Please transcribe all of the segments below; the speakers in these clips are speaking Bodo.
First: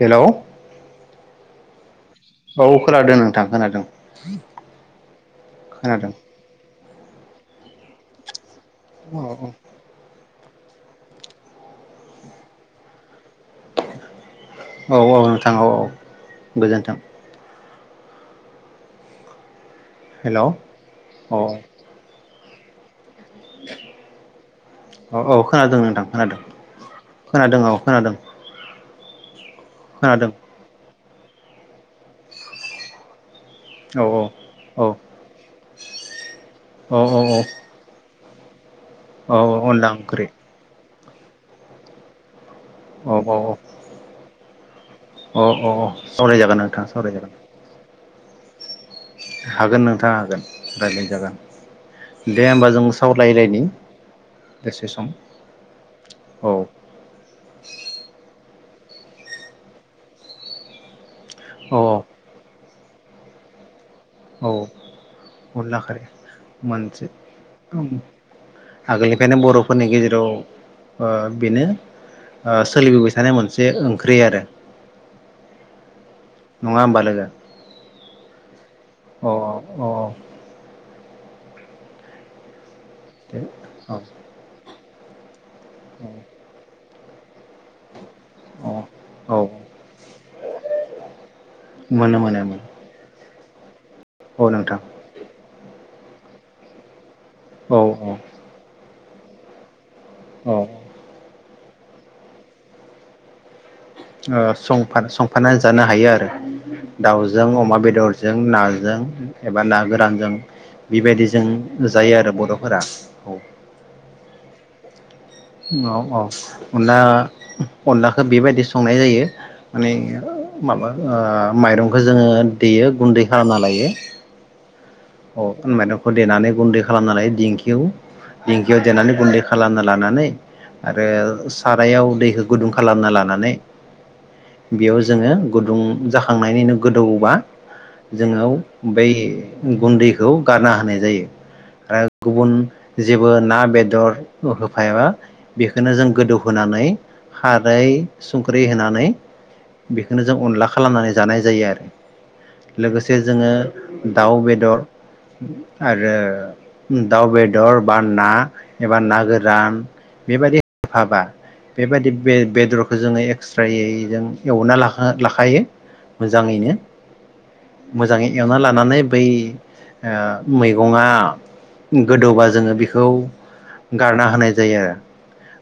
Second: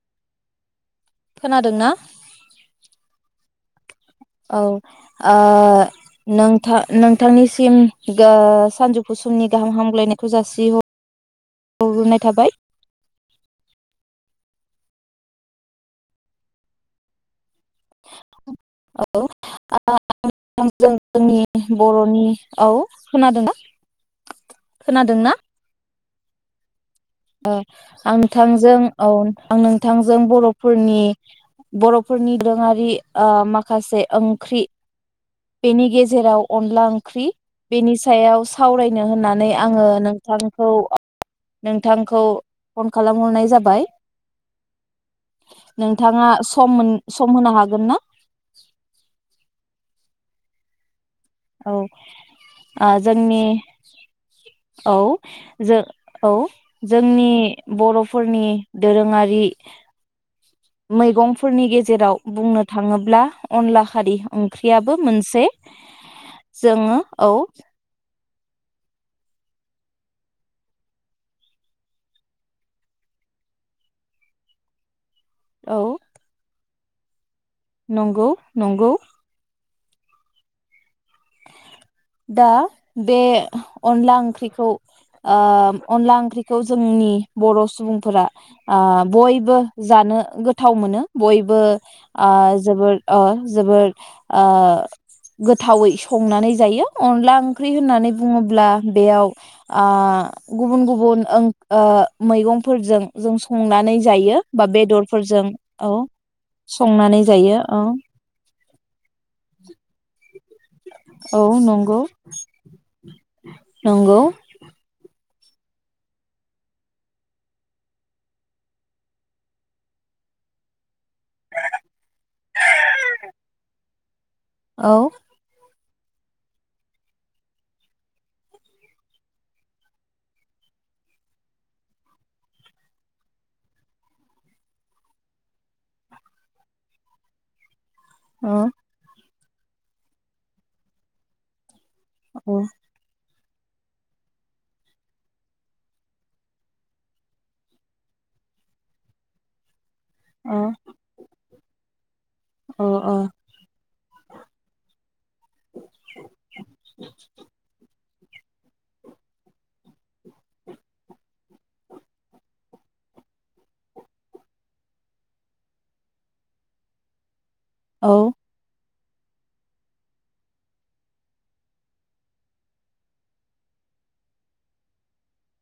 हेलौ खोनादोंना? औ खोनादों ओं थां खोनादों औ ओ खोनादों नोंथां नोंथांनिसिम गास सानजौफु औ समनि गाहाम हामगायनाय जासि ह हग्रोनाय थाबाय औ औ नोंथां औ औ गोजोन्थों। औ [unintelligible] हेलौ जों औ जोंनि बर'नि औ खोनादों ना औ खोनादोंना? औ [unintelligible] ओ औ खोनादों आं नोंथांजों औ आं नोंथांजों खोनादों बर'फोरनि बर'फोरनि दोरोङारि माखासे औ ओंख्रि औ बेनि गेजेराव अनला औ ओंख्रि औ बेनि सायाव सावरायनो औ होननानै आङो अनला ओंख्रि नोंथांखौ नों थांखौ फन औ औ खालामहरनाय जाबाय औ औ औ नोंथाङा सावरायजागोन सम नोंथां मोन सम सावरायजागोन होनो हागोन ना? हागोन नोंथाङा हागोन रायज्लानो औ आ जोंनि सावरायलायनि दसे औ सम जों औ जोंनि बर'फोरनि दोरोङारि मैगं फोरनि औ गेजेराव बुंनो थाङोब्ला अनला खारि औ ओंख्रियाबो मोनसे अनला खारै जोङो मोनसे औ आगोलनिफ्रायनो बर'फोरनि गेजेराव ओ बेनो ओ सोलिबोबाय थानाय मोनसे ओंख्रि आरो औ नङा होमबा लोगो नंगौ नंगौ अ दा बे दे औ अनला ओंख्रिखौ ओ अनला ओंख्रिखौ जोंनि बर' सुबुं फोरा औ आ औ बयबो जानो गोथाव मोनो बयबो मोनो ओ मोनो मोनो जोबोर ओ जोबोद आ औ नोंथां गोथावै संनानै जायो अनला ओंख्रि औ होननानै औ बुङोब्ला बेयाव आ ओ गुबुन गुबुन ओं ओ मैगंफोरजों जों सं ओ संफा संफानानै जानो औ हायो आरो संनानै दाउजों जायो अमा औ बेदरजों नाजों नाजों एबा ना गोरानजों औ बेबायदिजों जों नंगौ जायो आरो बर'फोरा नंगौ अ अ अनला अनलाखो बेबायदि संनाय जायो माने माबा ओ माइरंखौ जोङो देयो गुन्दै खालामना लायो औ अ होनबा नो खौ देनानै गुन्दै खालामना लायो दिंखियाव दिंखियाव देनानै गुन्दै खालामना लानानै आरो सारायाव दैखौ गुदुं खालामना लानानै बेयाव जोङो गुदुं जाखांनायनि गोदौबा जोंआव औ बै गुन्दैखौ गारना होनाय जायो आरो गुबुन औ जिब बो ना बेदर होफायाबा बेखौनो जों गोदौ होनानै खारै संख्रै होनानै बेखौनो जों औ अनला खालामनानै जानाय जायो आरो औ लोगोसे औ जोङो दाउ बेदर दर आरो दाउ बेदर बा बा ना एबा ना गोरान बेबायदि होफाबा बेबायदि बे बेदरखो जोङो एक्सट्रायै जों एवना लाखा लाखायो मोजाङैनो औ मोजाङै एवना लानानै बै ओ मैगङा गोदौबा जोङो बेखौ गारना होनाय जायो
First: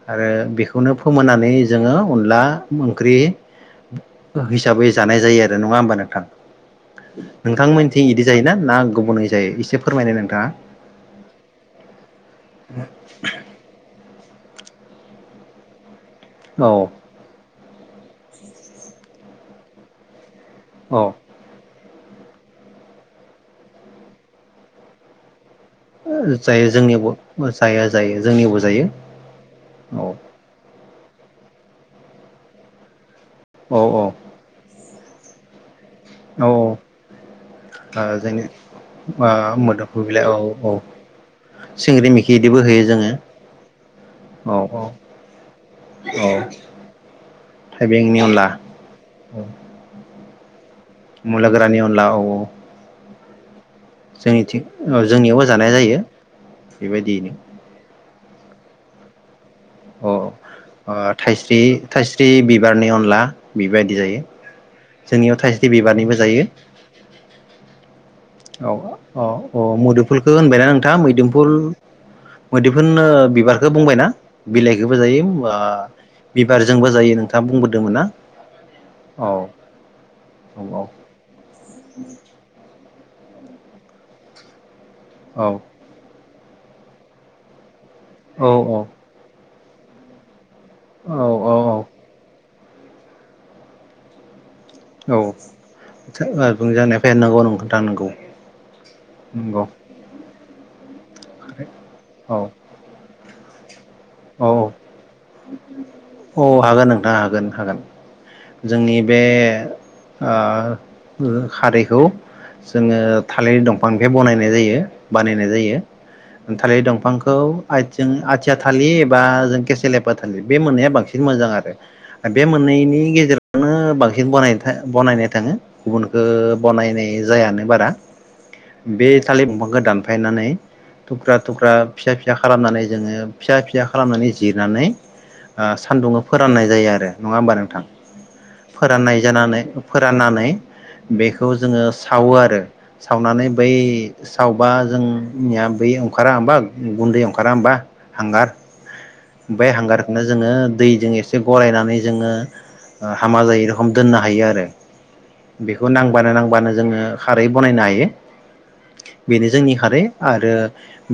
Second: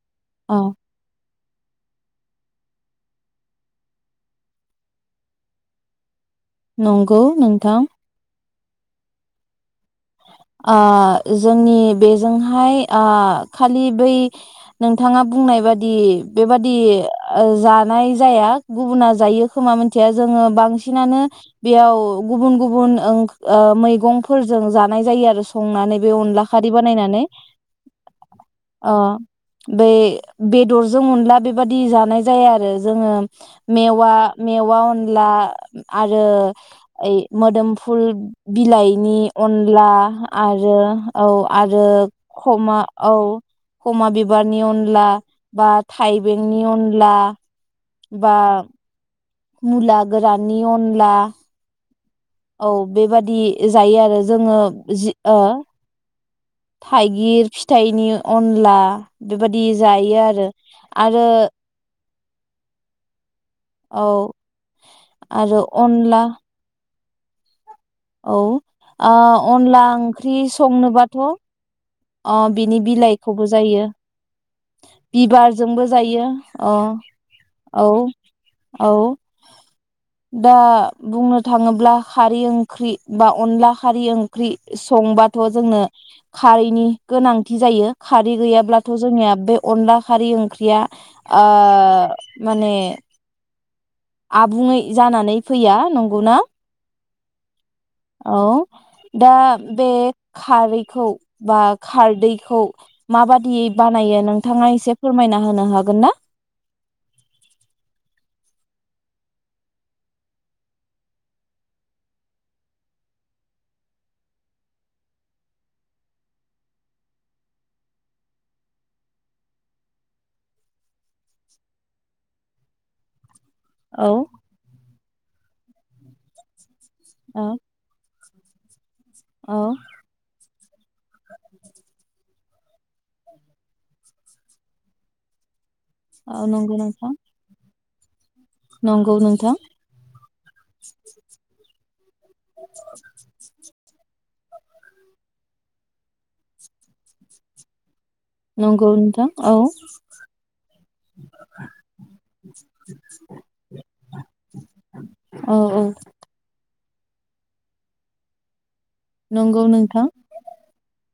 आरो आरो औ बेखौनो फोमोननानै जोङो अनला ओंख्रि हिसाबै जानाय जायो आरो नङा होमबा नोंथां नंगौ नोंथां नोंथांमोनथिं [unintelligible] गुबुनै जायो एसे फ ओ जोंनि बेजोंहाय आ खालि बै नोंथाङा बुंनाय बादि औ बेबादि जा नाय जाया गुबुना जायो खोमा मोनथिया जोङो औ बांसिनानो बेयाव गु-गुबुन गुबुन ओं मैगंफोरजों जा नाय जायो आरो संनानै बे अनला जायो खारि जोंनियावबो बानायनानै जाया जायो जोंनियावबो जायो अ बे औ बेदरजों अनला बे बेबादि जानाय जाया आरो जोङो औ मेवा मेवा अन ला आरो औ ओइ मोदोमफुल औ जोंनि बिलाइनि अन आ मोदोमफु बिलाइ औ आरो औ औ आरो सिंग्रि मिखि बिदिबो खमा होयो जोङो औ खमा औ बिबारनि औ अनला बा औ थाइबेंनि अनला थाइबेंनि बा अनला औ मुला गोरान नि अनला ला औ बेबा दि जायो आरो जोङो जोंनिथिं जि जोंनियावबो ओ जानाय जायो बेबायदियैनो थाइगिर फिथाइनि अनला बेबायदि जायो आरो आरो स्रि बिबारनि अनला बिबायदि जायो औ जोंनियाव आरो थाइस्रि बिबारनिबो अनला जायो औ औ ओ औ अनला मोदोमफुलखौ ओंख्रि होनबायना नोंथाङां संनोबाथ' मैदोमफुल अ बिनि मोदैफोननो बिलाइखौबो बिबारखौ जायो बुंबायना बिलाइखौबो जायो ओ बिबारजोंबो जायो अ बिबारजोंबो जायो नोंथाङा औ बुंबोदोंमोन ना औ दा औ बुंनो थाङोब्ला खारै ओंख्रि बा अनला खारै ओंख्रि संबाथ औ जोंनो खारैनि गोनांथि जायो खारै औ गैयाब्लाथ' जोंनिया बे अनला खारि ओं ख्रिया ओ औ माने आबुङै औ जानानै फैया नंगौना बुंजानाया फैया नंगौ नोंथां नंगौ औ दा नंगौ बे खारै खौ बा औ खारदैखौ माबा इब बानायो औ नोंथाङा एसे फोरमायना होनो हागोन ना? औ हागोन नोंथां हागोन हागोन जोंनि बे ओ उम खारैखौ जोङो थालिर दंफांनिफाय बनायनाय जायो बानायनाय जायो थालिर दंफांखौ जों आथिया थालिर बा जों केसेलि फाथालि बे मोननैया बांसिन मोजां आरो ओ बे मोनैनि गेजेराव नो औ बांसिन बानाय थाय बनायनाय थाङो गुबुनखौ बनायनाय औ जायानो बारा बे थालिर औ बिंफांखौ दानफायनानै थुख्रा थुख्रा फिसा फि फिसा खालामनानै जोङो फिसा फिसा खालामनानै जिरनानै ओ सान्दुंङै औ फोराननाय नंगौ जायो नोंथां आरो नङा होमबा नोंथां नंगौ फोराननाय नोंथां जानानै फोराननानै बेखौ जोङो सावो आरो सावनानै बै सावबा जोंनिया बै ओंखारा होमबा गुन्दै ओंखारा होमबा हांगार नंगौ नोंथां औ बे हांगारखौनो जोङो दैजों एसे गरायनानै जोङो ओ हामा जायै रखोम दोननो हायो आरो औ औ बेखौ नांबानो नांबानो जोङो खारै बानायनो हायो बेनो नंगौ जोंनि खारै नोंथां आरो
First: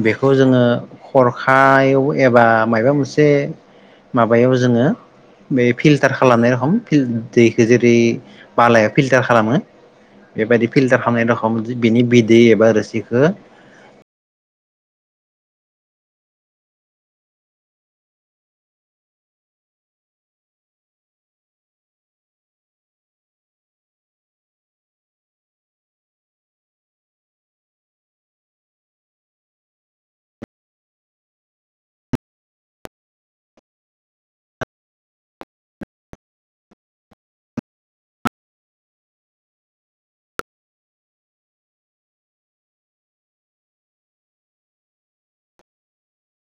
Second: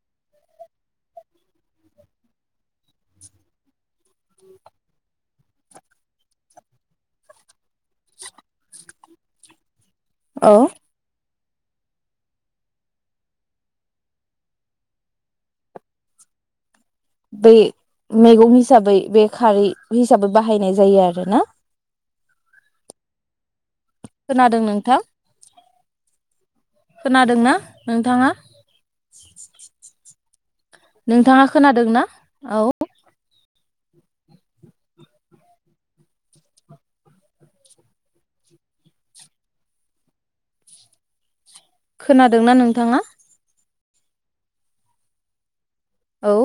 बेखौ जोङो हरखायाव एबा माबा मोनसे माबायाव जोङो बे फिल्टार खालामनाय रखम दै गेजेरै बालाय फिल्टार खालामो औ बेबायदि फिल्टार खालामनाय दं बिनि बिदै एबा रोसिखौ बे मैगं हिसाबै बे खारै हिसाबै बाहायनाय जायो आरो ना खोनादों नोंथां खोनादोंना नोंथाङा नोंथाङा खोनादोंना औ खोनादोंना नोंथाङा औ